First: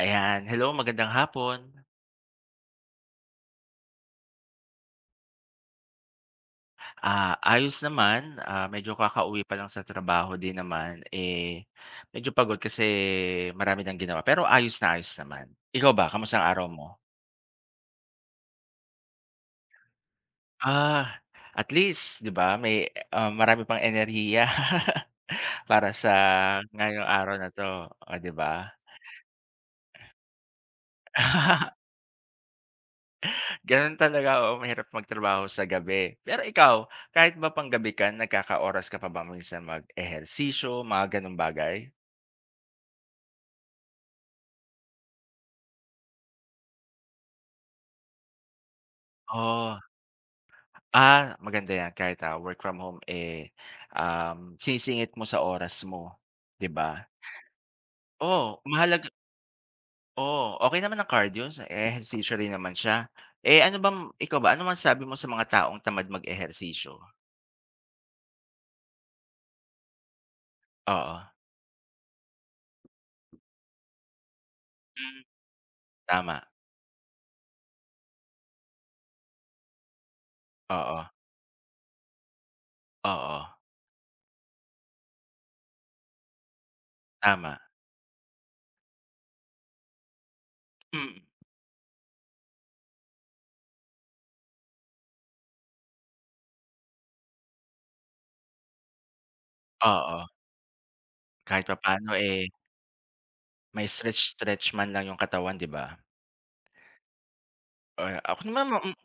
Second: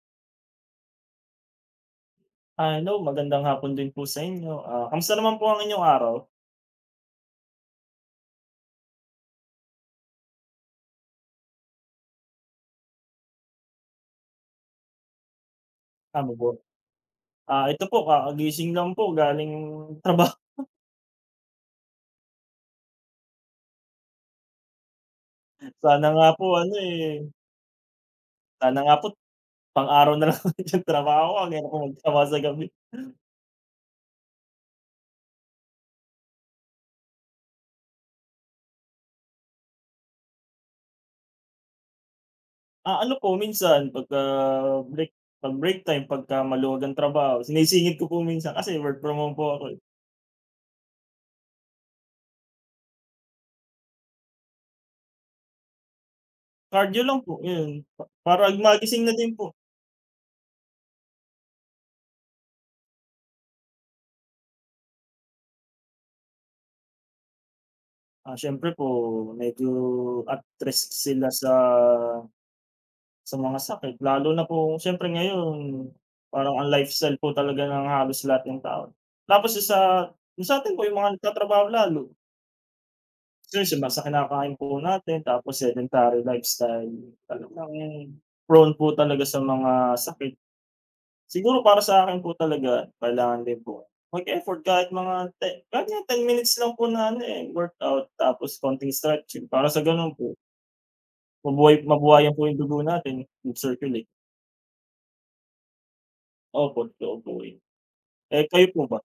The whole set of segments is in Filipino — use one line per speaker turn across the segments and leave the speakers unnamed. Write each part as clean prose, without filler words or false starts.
Ayan, hello, magandang hapon.
Ah, hello, magandang hapon din po sa inyo. Ah, kamusta naman po ang inyong araw?
Ayos naman, medyo kakauwi pa lang sa trabaho din naman, eh, medyo pagod kasi marami ng ginawa, pero ayos na ayos naman. Ikaw ba,
Tama
kamusta
po.
ang araw mo?
Ah, ito po kakagising lang po galing trabaho.
Ah, at least 'di ba may, marami pang enerhiya para
Sana
sa
nga po ano,
ngayong
eh,
araw na 'to, oh, 'di ba?
sana nga po pang-araw na lang ulit yung trabaho ko. Ang hirap po magtrabaho sa gabi.
Gano'n talaga, oo, mahirap magtrabaho sa gabi. Pero ikaw, kahit ba pang gabi ka, ka pa ba minsan mag-ehersisyo, mga gano'ng bagay?
Ah, ano po minsan break pag break time pagka maluwag ang trabaho sinisingit ko po minsan, kasi work from home po ako, eh.
Oh. Maganda 'yan kahit, work from home, eh, sinisingit mo sa oras mo, 'di
Cardio
ba?
lang po 'yun pa para
Oo,
magising
mahalaga.
na din po.
Oo, okay naman ang cardio, sa ehersisyo rin naman siya. Eh, ano bang ikaw ba, ano masabi mo sa mga taong tamad mag-ehersisyo?
Ah, siyempre po medyo at risk
Oo.
sila sa mga sakit, lalo na kung siyempre
Hmm,
ngayon
tama.
parang ang lifestyle po talaga ng halos lahat ng tao. Tapos sa yung po yung
Oo,
mga nagtatrabaho lalo,
oo,
seryoso ba sa kinakain po natin, tapos sedentary lifestyle,
tama.
talagang prone po talaga sa mga sakit.
Mm,
Siguro para sa akin po talaga kailangan din po mag-effort, kahit mga te kahit nga 10 minutes lang po na ano, eh, workout tapos konting stretching para sa gano'n
oo,
po
kahit pa paano
mabuhayan po
eh,
yung dugo natin,
may
mag-circulate.
stretch stretch man lang yung katawan, 'di ba?
Opo, totoo po 'yun.
Ay, ako
Eh,
naman
kayo
ma
po
m
ba?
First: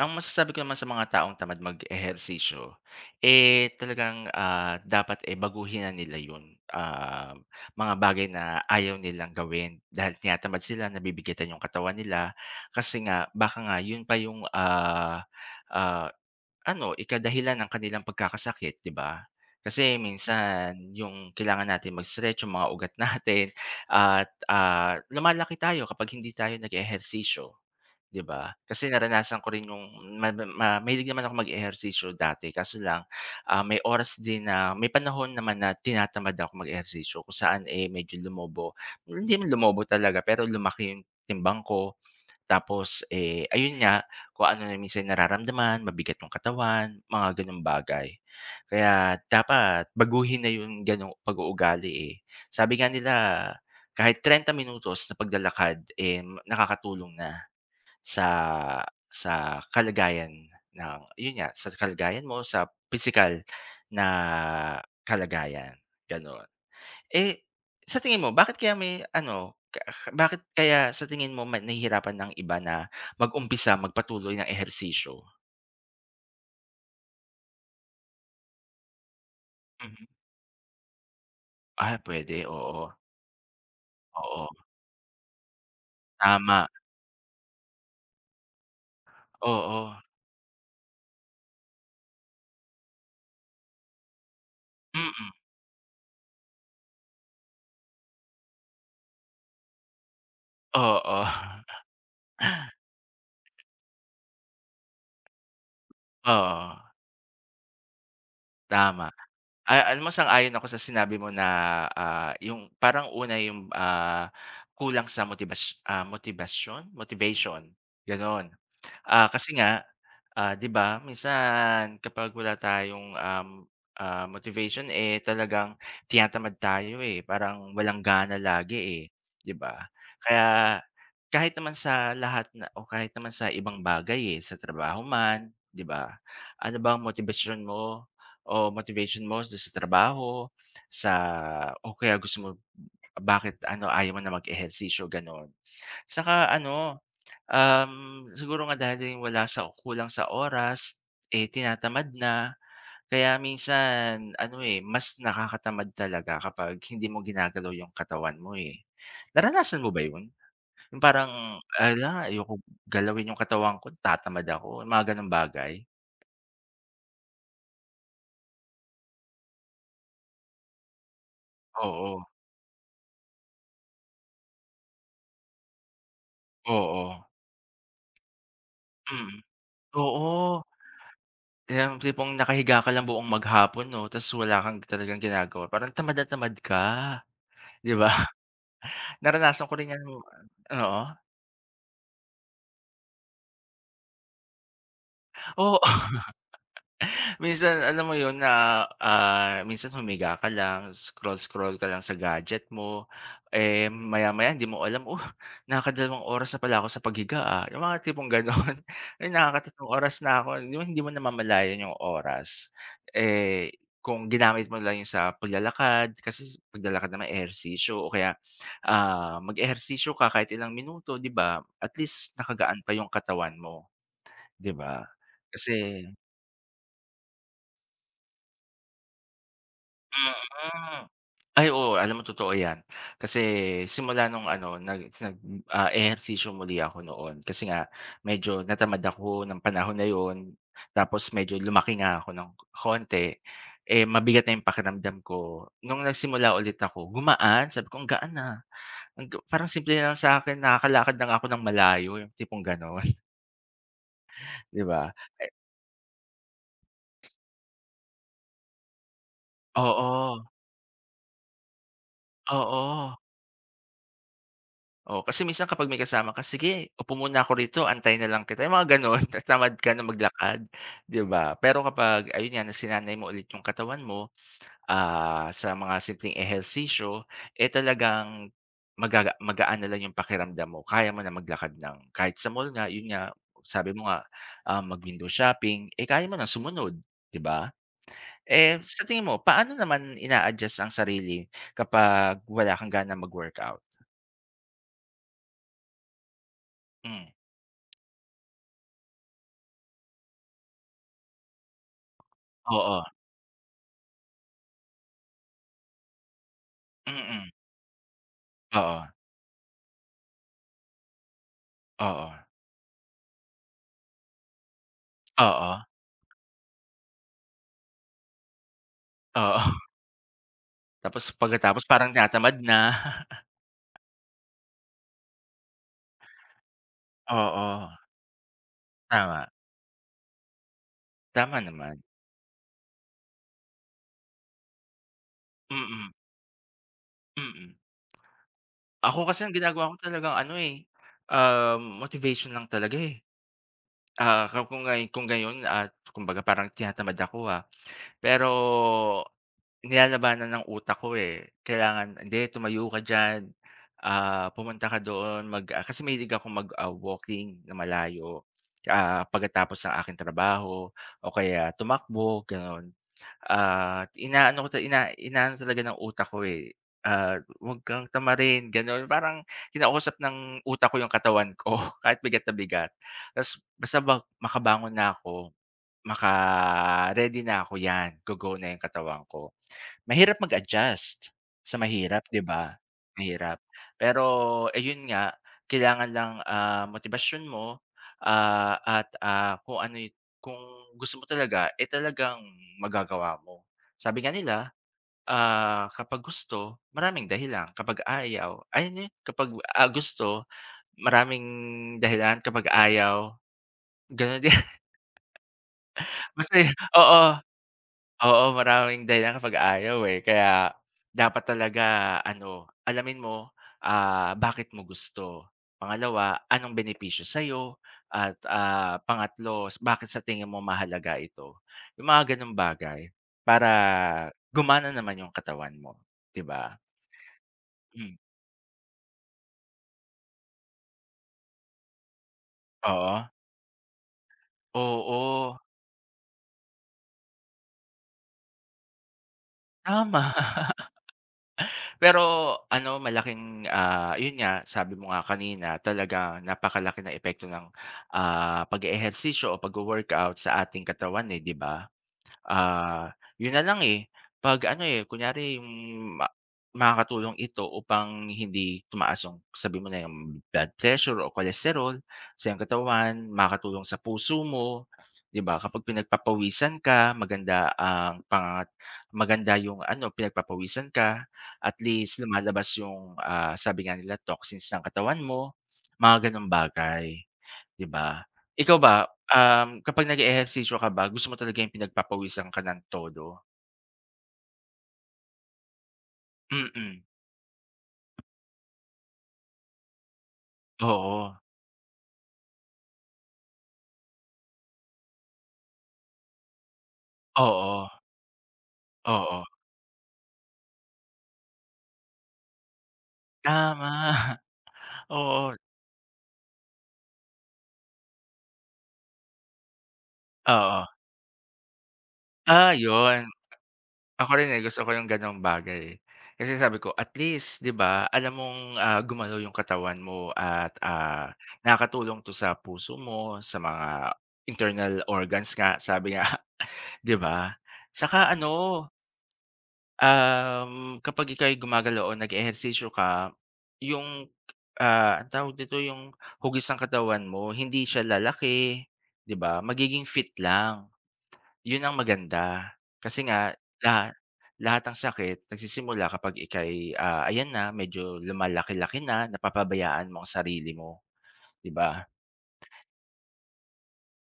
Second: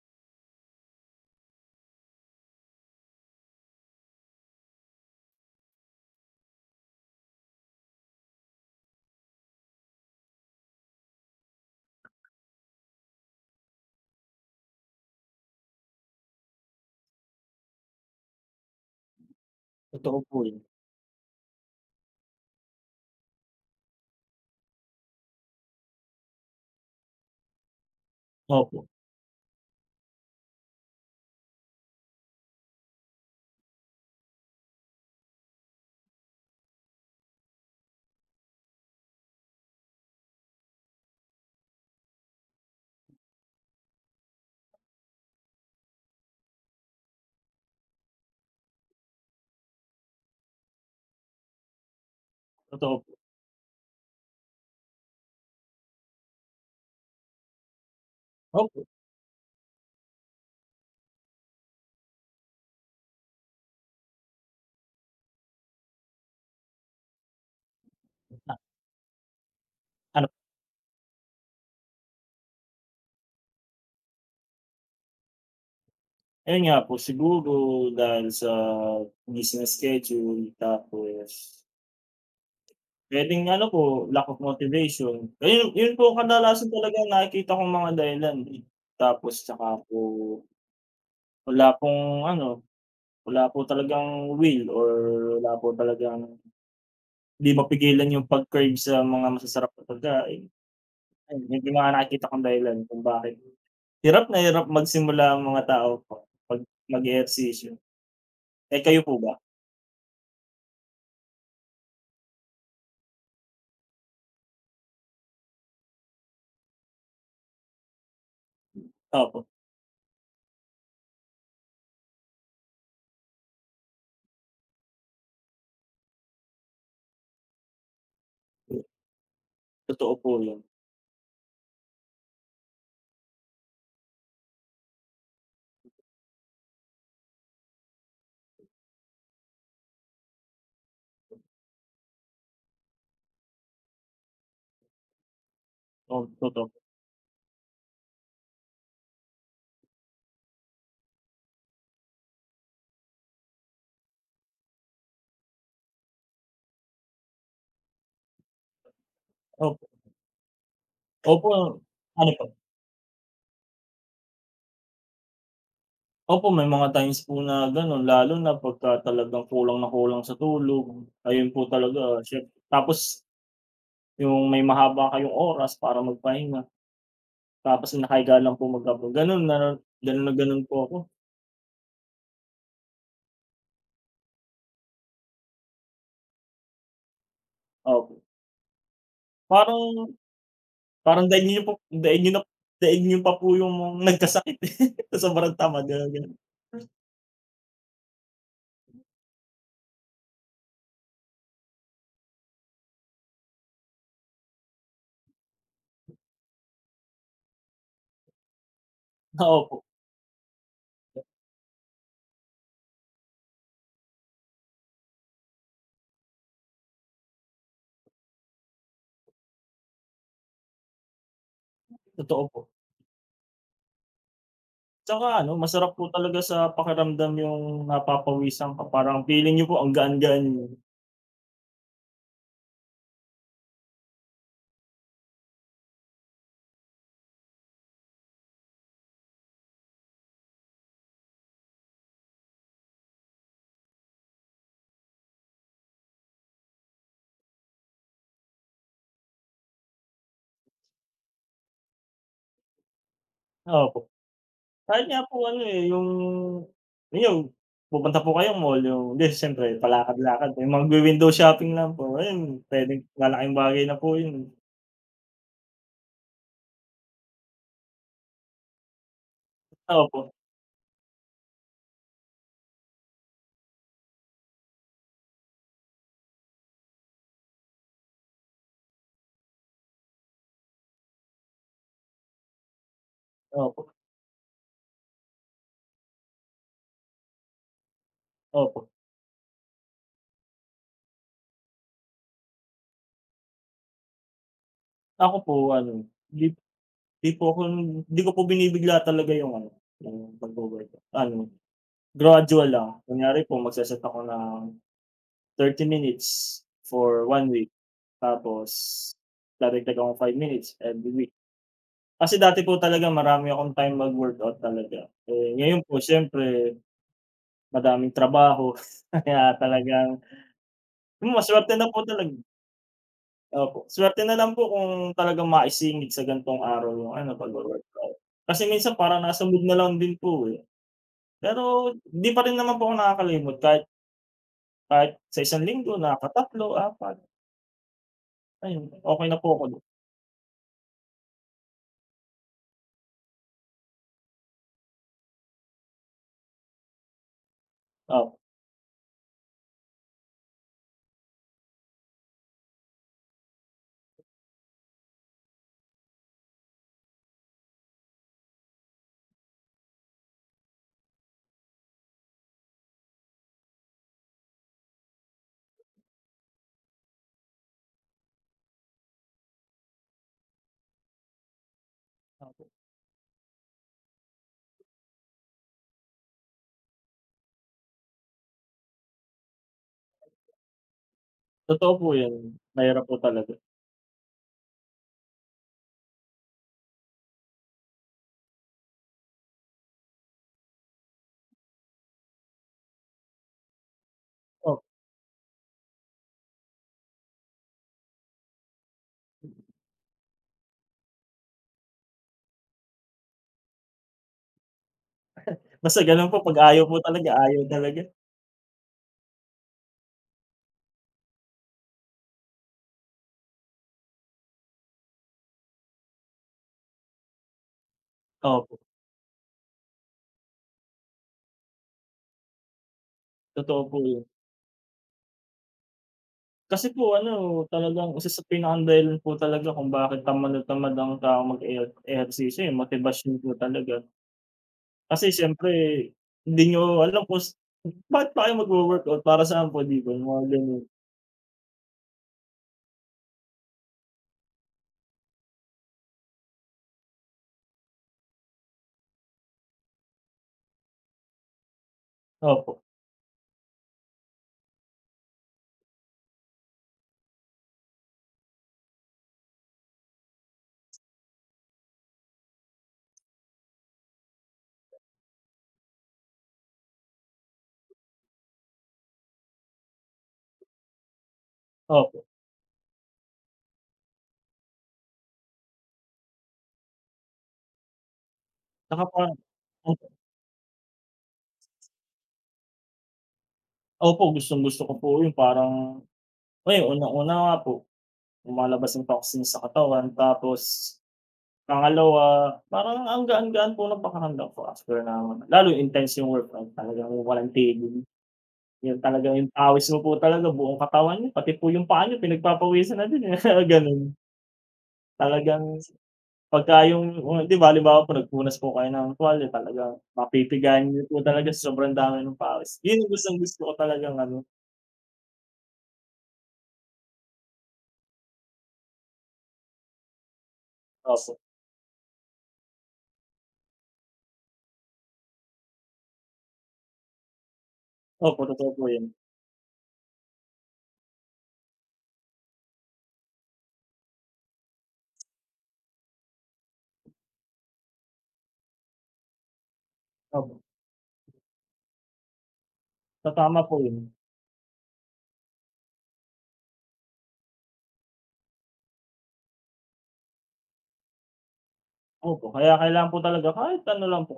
ang masasabi ko naman sa mga taong tamad mag-ehersisyo, eh, talagang, dapat, eh, baguhin na nila 'yun, mga bagay na ayaw nilang gawin dahil tinatamad sila, nabibigatan yung katawan nila. Kasi nga baka nga 'yun pa yung, ah, ano, ikadahilan ng kanilang pagkakasakit, 'di ba? Kasi
Totoo po yun.
minsan yung kailangan natin mag-stretch yung mga ugat natin at, lumalaki tayo kapag hindi tayo nag-ehersisyo. 'Di ba?
Opo,
Kasi naranasan ko rin yung ma ma mahilig naman ako mag-ehersisyo dati kaso lang, may oras din na may panahon naman na tinatamad ako mag-ehersisyo kung saan, eh, medyo lumobo. Hindi naman lumobo talaga pero lumaki yung timbang ko. Tapos, eh, ayun nga, kung ano na minsan nararamdaman, mabigat yung katawan, mga gano'ng bagay. Kaya dapat baguhin na yung gano'ng pag-uugali, eh. Sabi nga
totoo po.
nila kahit 30 minutos na paglalakad, eh, nakakatulong na. Sa
Opo,
sa kalagayan ng yun nga, sa kalagayan mo, sa pisikal na kalagayan, gano'n. Eh, sa tingin mo
a
bakit kaya may ano, ka ka
ano,
bakit kaya sa tingin mo nahihirapan ang iba na mag-umpisa magpatuloy ng ehersisyo?
ayun nga po, siguro dahil sa busy na
Mhm.
schedule, tapos
Puwede, oo.
puwedeng ano po, lack of
Oo,
motivation. Ayun, yun po
tama.
kadalasan talaga yung nakikita kong mga dahilan, eh. Tapos tsaka
Oo.
po wala pong ano, wala po talagang will or
Mm.
wala po talagang hindi mapigilan yung pag-crave sa mga masasarap na pagkain.
Oo.
Ayun, yun yung mga nakikita kong dahilan kung bakit hirap na hirap magsimula ang mga tao po 'pag
Oo,
mag-ehersisyo. Eh, kayo
tama.
po ba?
Alam mo, sang-ayon ako sa sinabi mo na, yung parang una yung, kulang sa motibasyon, motivation, gano'n.
Opo,
Kasi nga. 'Di ba minsan kapag wala tayong, motivation, eh, talagang tinatamad tayo, eh, parang walang gana lagi, eh, 'di ba?
totoo po 'yun.
Kaya kahit naman sa lahat na o kahit naman sa ibang bagay, eh, sa trabaho man, 'di ba? Ano ba ang motibasyon mo o motivation mo do'n sa trabaho, sa, o kaya gusto mo, bakit ano, ayaw mo na mag-ehersisyo, gano'n.
Opo,
Saka
totoo.
ano. Siguro nga dahil din wala sa kulang sa oras, eh, tinatamad na. Kaya minsan ano, eh, mas nakakatamad talaga kapag hindi mo ginagalaw yung katawan mo, eh. Naranasan
Opo,
mo ba yun? Yung
opo,
parang, "ala,
ano po?
ayokong galawin yung katawan ko, tatamad ako." Yung mga gano'ng bagay?
Opo, may mga times po na gano'n, lalo na pagka talagang kulang na kulang sa tulog, ayun po talaga,
Oo,
tapos yung may mahaba kayong oras para magpahinga,
oo,
tapos nakahiga lang po magkape,
mm.
gano'n na gano'n na gano'n
Oo,
po ako.
yung tipong nakahiga ka lang buong maghapon 'no, ta's wala kang talagang ginagawa, parang tamad na tamad ka, 'di ba?
Opo,
Naranasan ko
parang
rin 'yan, oo.
parang daig niyo po, daig niyo na, daig niyo pa po yung nagkasakit, eh, sa sobrang
Oo.
tamad, gano'n.
Minsan alam mo yun na, minsan humiga ka lang, scroll-scroll ka lang sa gadget mo, eh, maya-maya hindi mo alam, "Oh, nakakadalawang oras na pala ako sa paghiga, ah." Yung mga tipong gano'n. "Ay,
Opo,
nakakatatlong oras na ako." Yung hindi mo namamalayan yung oras. Eh, kung ginamit mo lang yung sa paglalakad, kasi paglalakad naman ehersisyo o kaya, mag-ehersisyo ka kahit ilang minuto, 'di ba? At least
totoo po.
nakagaan pa yung katawan mo, 'di ba?
Tsaka ano, masarap po
Kasi.
talaga sa pakiramdam yung napapawisan ka, parang feeling niyo po ang gaan-gaan niyo.
Mm. Ay, oo, alam mo totoo 'yan. Kasi simula nung ano nag nag, ah, ehersisyo muli ako noon kasi nga medyo natamad ako ng panahon na 'yon. Tapos medyo lumaki nga ako ng konti, eh, mabigat na 'yung pakiramdam ko. Nung nagsimula ulit ako gumaan, sabi ko, "Ang gaan na." Ang ga Parang simple na lang sa'kin, nakakalakad na nga ako ng malayo 'yung tipong gano'n,
Opo,
'di
kahit
ba?
nga po
Eh,
ano, eh, yung ayun, pupunta po kayong mall, yung 'di siyempre
oo,
palakad-lakad, yung magwi-window shopping lang po, ayun puwedeng
oo.
malaking bagay na po yun.
Oo, kasi minsan kapag may kasama ka, "Sige, upo muna ako rito, antayin na lang kita." Yung mga gano'n, tas tamad ka na
Opo,
maglakad, 'di ba? Pero kapag ayun nga, nasinanay mo ulit yung katawan mo, sa mga simpleng ehersisyo, eh, talagang magaan na lang yung pakiramdam mo. Kaya mo na maglakad ng kahit sa mall nga, yun nga,
opo,
sabi mo nga, mag-window shopping, eh, kaya mo na sumunod, 'di ba? Eh,
opo.
sa tingin mo, paano naman ina-adjust ang sarili kapag wala kang ganang mag-workout?
Ako po ano, 'di 'di
Hmm,
po ako, di ko po binibigla talaga yung ano, yung pagwo-workout, ano, gradual lang.
oo,
Kunyari po magse-set ako ng 30 minutes for one
mm.
week, tapos
Oo,
dadagdag akong 5 minutes every week.
oo,
Kasi dati po talaga marami akong time mag-workout talaga. Eh,
oo,
ngayon po siyempre madaming trabaho, kaya
oo.
talagang
Tapos
masuwerte
pagkatapos
na po
parang
talaga.
tinatamad na.
Opo, swerte na lang po kung talagang maisingit sa gantong araw yung ano,
Oo,
pagwo-workout. Kasi minsan parang nasa
tama.
mood na lang din po, eh.
Tama
Pero
naman.
'di pa rin naman po ako nakakalimot, kahit kahit sa isang linggo
Mm,
nakaka-tatlo, 4,
mm.
ayun
Ako
okey na
kasi,
po
ang
ako do'n.
ginagawa ko talagang ano, eh, motivation lang talaga, eh. Kung gayon at kumbaga parang tinatamad ako, ah. Pero nilalabanan ng utak ko, eh. Kailangan, "Hindi, tumayo ka diyan, pumunta ka doon mag" kasi mahilig akong mag, walking na malayo, pagkatapos ng aking trabaho o kaya tumakbo, gano'n. At inaano ko ta ina inaano talaga ng utak ko, eh, "Huwag kang tamarin," gano'n. Parang kinakausap ng utak ko yung katawan ko kahit bigat na
Opo.
bigat. Tas basta bang makabangon na ako, maka-ready na ako, 'yan, go-go na 'yung katawan ko. Mahirap mag-adjust sa
Totoo po
mahirap,
'yan,
'di ba?
mahirap po talaga.
Mahirap. Pero ayun nga, kailangan lang, motibasyon mo, at, kung ano yu kung gusto mo talaga, eh, talagang magagawa mo. Sabi nga nila,
Oh,
kapag gusto, maraming dahilan, kapag ayaw ay ano, kapag, gusto, maraming dahilan, kapag ayaw. Gano'n din.
basta gano'n po,
Basta
'pag
yun,
ayaw po talaga,
oo,
ayaw talaga.
oo, maraming dahilan kapag ayaw, eh, kaya dapat talaga ano, alamin mo, bakit mo gusto. Pangalawa, anong benepisyo sa'yo at,
Opo,
pangatlo, bakit sa tingin mo mahalaga ito. Yung mga gano'ng bagay para
totoo po 'yun.
gumana naman yung katawan mo, 'di ba?
Kasi po ano, talagang
Hmm,
isa sa pinakadahilan po talaga kung bakit tamad na tamad ang taong ehersisyo, eh,
oo,
motibasyon po talaga. Kasi
oo,
siyempre hindi niyo alam kung s bakit pa kayo magwo-workout, para saan po, 'di ba, yung
tama.
mga gano'n.
Pero ano, malaking, yun nga, sabi mo nga kanina, talagang napakalaki ng epekto ng, pag-eehersisyo o pag workout sa ating katawan, eh, 'di ba?
Opo,
Yun na lang, eh, 'pag ano, eh, kunyari yung ma makakatulong ito upang hindi tumaas yung sabihin mo na yung blood pressure o cholesterol sa iyong katawan, makakatulong sa puso mo, 'di ba? Kapag pinagpapawisan ka, maganda ang maganda yung ano, pinagpapawisan ka, at least
opo.
lumalabas yung, sabi nga nila toxins ng katawan mo, mga gano'ng bagay, 'di ba? Ikaw
Tsaka
ba,
parang opo,
Kapag nag-eehersisyo ka ba gusto mo talaga yung pinagpapawisan ka ng todo?
opo, gustong-gusto ko po 'yun, parang ay
Mm.
unang-una nga po, lumalabas yung toxins sa katawan, tapos
Oo,
pangalawa, parang ang gaan-gaan po ng pakiramdam ko after ng lalo intense yung workout, talagang walang
oo,
tigil. Yun talaga,
oo.
yung pawis mo po talaga buong katawan niyo, pati po yung paa niyo pinagpapawisan na din, eh,
Tama.
gano'n.
Oo,
Talagang pagka yung mga 'di ba, halimbawa po nagpunas po kayo ng tuwalya talagang
oo.
mapipigayan niyo po talaga sa sobrang dami ng pawis. Yun yung
Yun.
gustong-gusto ko talagang
Ako
ano.
rin, eh, gusto ko yung gano'ng bagay, eh. Kasi sabi ko at least 'di ba alam mong, gumalaw yung katawan mo at,
Opo,
nakakatulong 'to sa puso mo, sa mga internal organs nga sabi nga, 'di ba? Saka
opo, totoo po
ano.
yun.
Kapag ika'y gumagalaw o nag-ehersisyo ka, yung, anong tawag dito, yung hugis ng katawan mo hindi siya lalaki, 'di ba? Magiging fit
Opo,
lang, 'yun ang maganda. Kasi nga
tatama po yun.
lahat lahat ng sakit nagsisimula kapag ika'y, ayan na medyo lumalaki-laki na, napapabayaan mo ang sarili mo, 'di ba?
Opo, kaya kailangan po talaga kahit ano lang po,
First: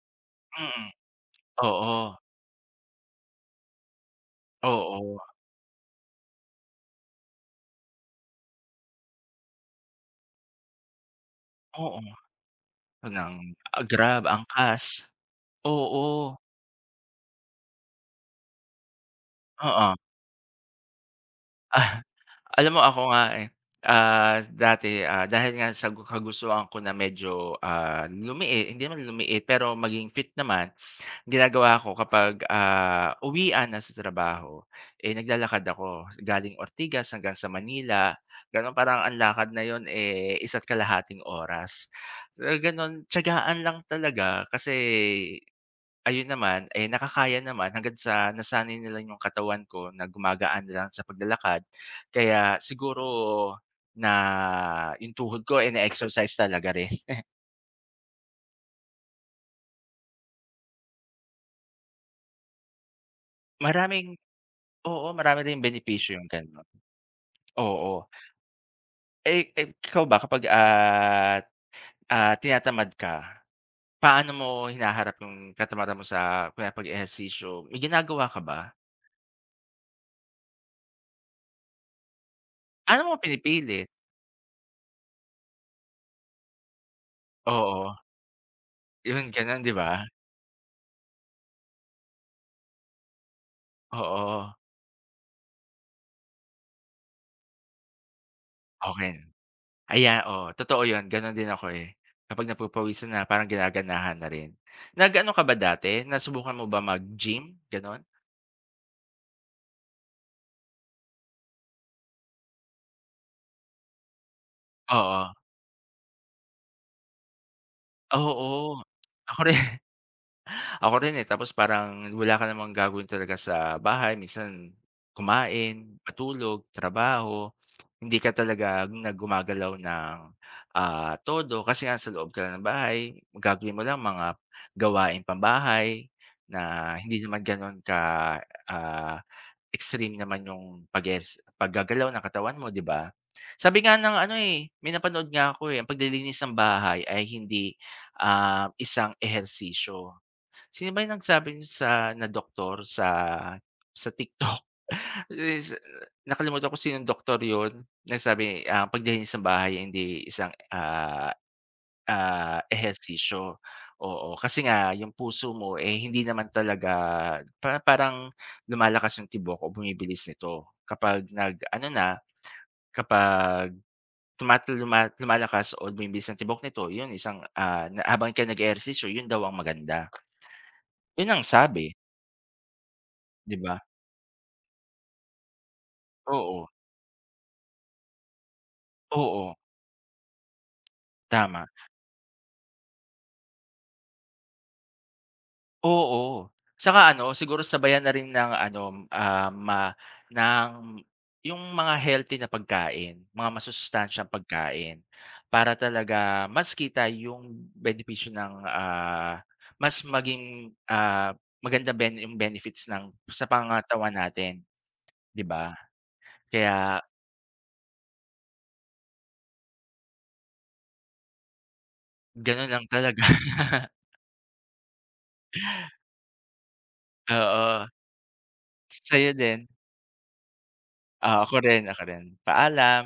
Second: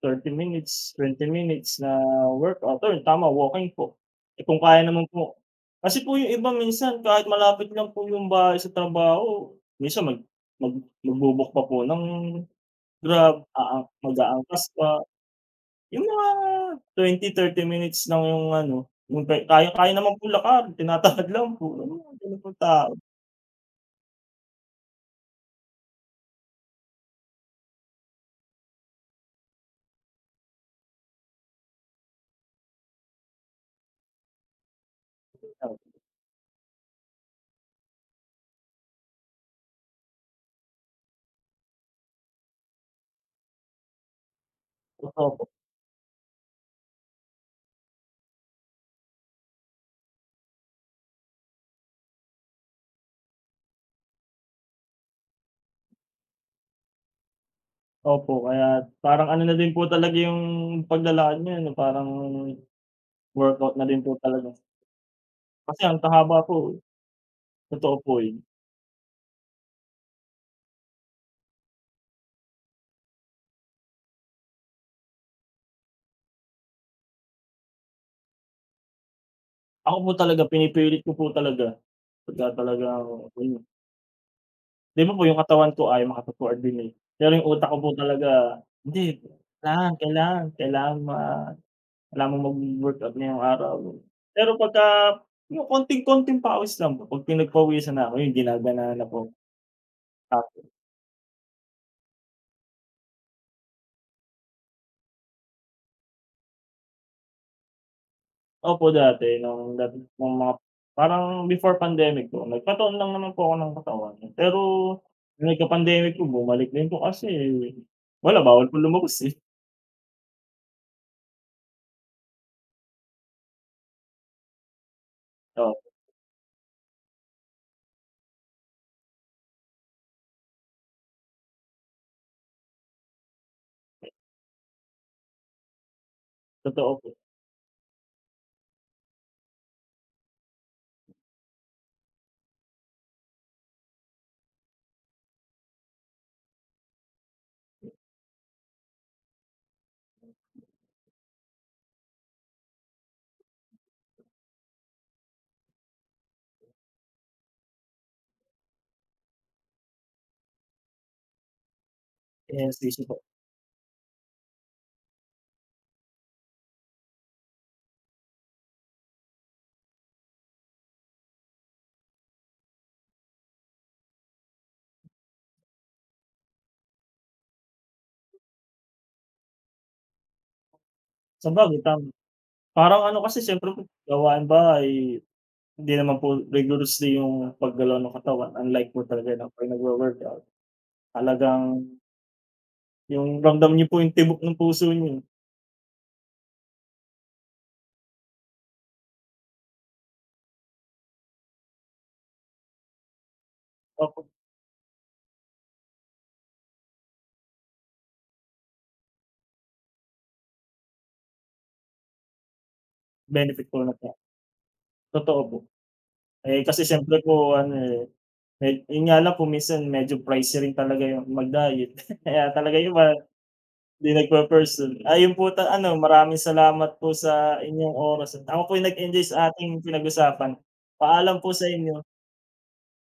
thirty
Mm,
minutes, twenty minutes na
oo,
workout, ayun tama, walking po. Eh, kung kaya naman
oo,
po kasi po yung iba minsan, kahit malapit lang po yung bahay sa trabaho, minsan mag mag magbo pa po ng
oo,
Grab,
ng, grab,
mag-aangkas
angkas,
pa, yung
oo,
mga 20-30 minutes lang yung ano, yung pe kaya kaya
oo.
naman po lakarin, tinatamad lang po, ano mga gano'n pong
Alam mo
tao.
ako nga, eh, dati, dahil nga sa kagustuhan ko na medyo, lumiit, hindi naman lumiit pero maging fit naman, ginagawa ko kapag, uwian na sa trabaho, eh, naglalakad ako galing Ortigas hanggang sa Manila, gano'n. Parang ang lakad na yon eh, isa't kalahating oras, gano'n. Tiyagaan lang talaga kasi
Totoo po.
ayun naman, eh, nakakaya naman hangga't sa nasanay nila lang 'yung katawan ko na gumagaan na lang sa paglalakad. Kaya siguro na 'yung tuhod ko, eh, na-exercise talaga rin.
Opo, kaya parang ano na din po talaga yung paglalakad ngayon, eh, parang workout na din po
Maraming
talaga.
oo, marami ring
Kasi ang
benepisyo 'yung
haba po,
gano'n,
eh, totoo
oo.
po yun.
Eh eh, ikaw ba kapag, tinatamad ka, paano mo hinaharap yung katamaran mo sa kunwari pag-ehersisyo, may ginagawa ka ba?
Ako po talaga pinipilit ko po talaga pagka talagang
Paano
ano,
mo pinipilit?
'di ba po yung katawan ko ayaw makapag-coordinate, pero yung utak ko po
Oo,
talaga, "Hindi,
yun gano'n, 'di ba?
kailangan, kailangan, kailangan kailangan mong mag-workout ngayong araw." Pero
Oo,
pagka yung konting-konting pawis lang po, 'pag pinagpawisan na ako, yun ginaganahan na
okey.
po.
Ayan, oo, totoo yun, gano'n din ako, eh. Kapag napupawisan na parang ginaganahan na rin. Nag-ano ka ba dati, nasubukan mo ba mag-gym, gano'n?
Opo, dati nung mga parang before pandemic po, nagpataon lang naman po ako ng katawan. Pero
Oo,
nung nagka-pandemic po, bumalik din po kasi wala, bawal po
oo.
lumabas, eh.
Ako rin. Ako rin, eh, tapos parang wala ka namang gagawin talaga sa bahay minsan
Oo,
kumain, matulog, trabaho. Hindi ka talaga nagumagalaw ng, todo kasi nga sa loob ka lang ng bahay, gagawin mo lang mga gawaing pambahay na
totoo po,
hindi naman gano'n ka, ah, extreme naman yung paggagalaw ng katawan mo, 'di ba? Sabi nga ng ano, eh, may napanood nga ako, eh, ang paglilinis ng bahay ay hindi, isang ehersisyo. Sino ba yung nagsabi niyan, sa na doktor sa TikTok, is nakalimutan ko sinong doktor yun, nagsabi ang paglilinis ng bahay hindi isang,
ehersisyo po.
ehersisyo. Oo, kasi nga yung puso mo, eh, hindi naman talaga parang lumalakas yung tibok o bumibilis nito kapag nag-ano na, kapag tumatal luma lumalakas o bumibilis ang tibok nito, yun isang, na habang ika'y nag-ehersisyo, yun daw ang maganda. Yun ang
Sabagay
sabi,
tama, parang ano kasi
'di
siyempre
ba?
po gawaing bahay, hindi naman po
Oo,
rigorously yung paggalaw ng katawan unlike po talaga ng
oo,
'pag nagwo-workout.
tama.
Talagang yung ramdam niyo po yung tibok ng puso niyo,
Oo, saka ano siguro sabayan na rin ng ano, ma ng yung mga healthy na pagkain, mga
opo,
masusustansyang pagkain. Para talaga mas kita yung benepisyo ng, mas maging, maganda yung benefits ng sa
benefit po na
pangangatawan
po,
natin,
totoo
'di
po.
ba?
Eh, kasi
Kaya
siyempre po ano, eh, me yun nga lang kung minsan medyo pricey rin talaga yung mag-diet, kaya
gano'n
talaga
lang
yung iba
talaga.
'di nagpe-person. Ayun po ta ano, maraming salamat po sa
Oo,
inyong oras, at ako po'y nag-enjoy
sa'yo
sa
din.
ating pinag-usapan.
Oo,
Paalam po
ako
sa
rin, ako
inyo.
rin. Paalam.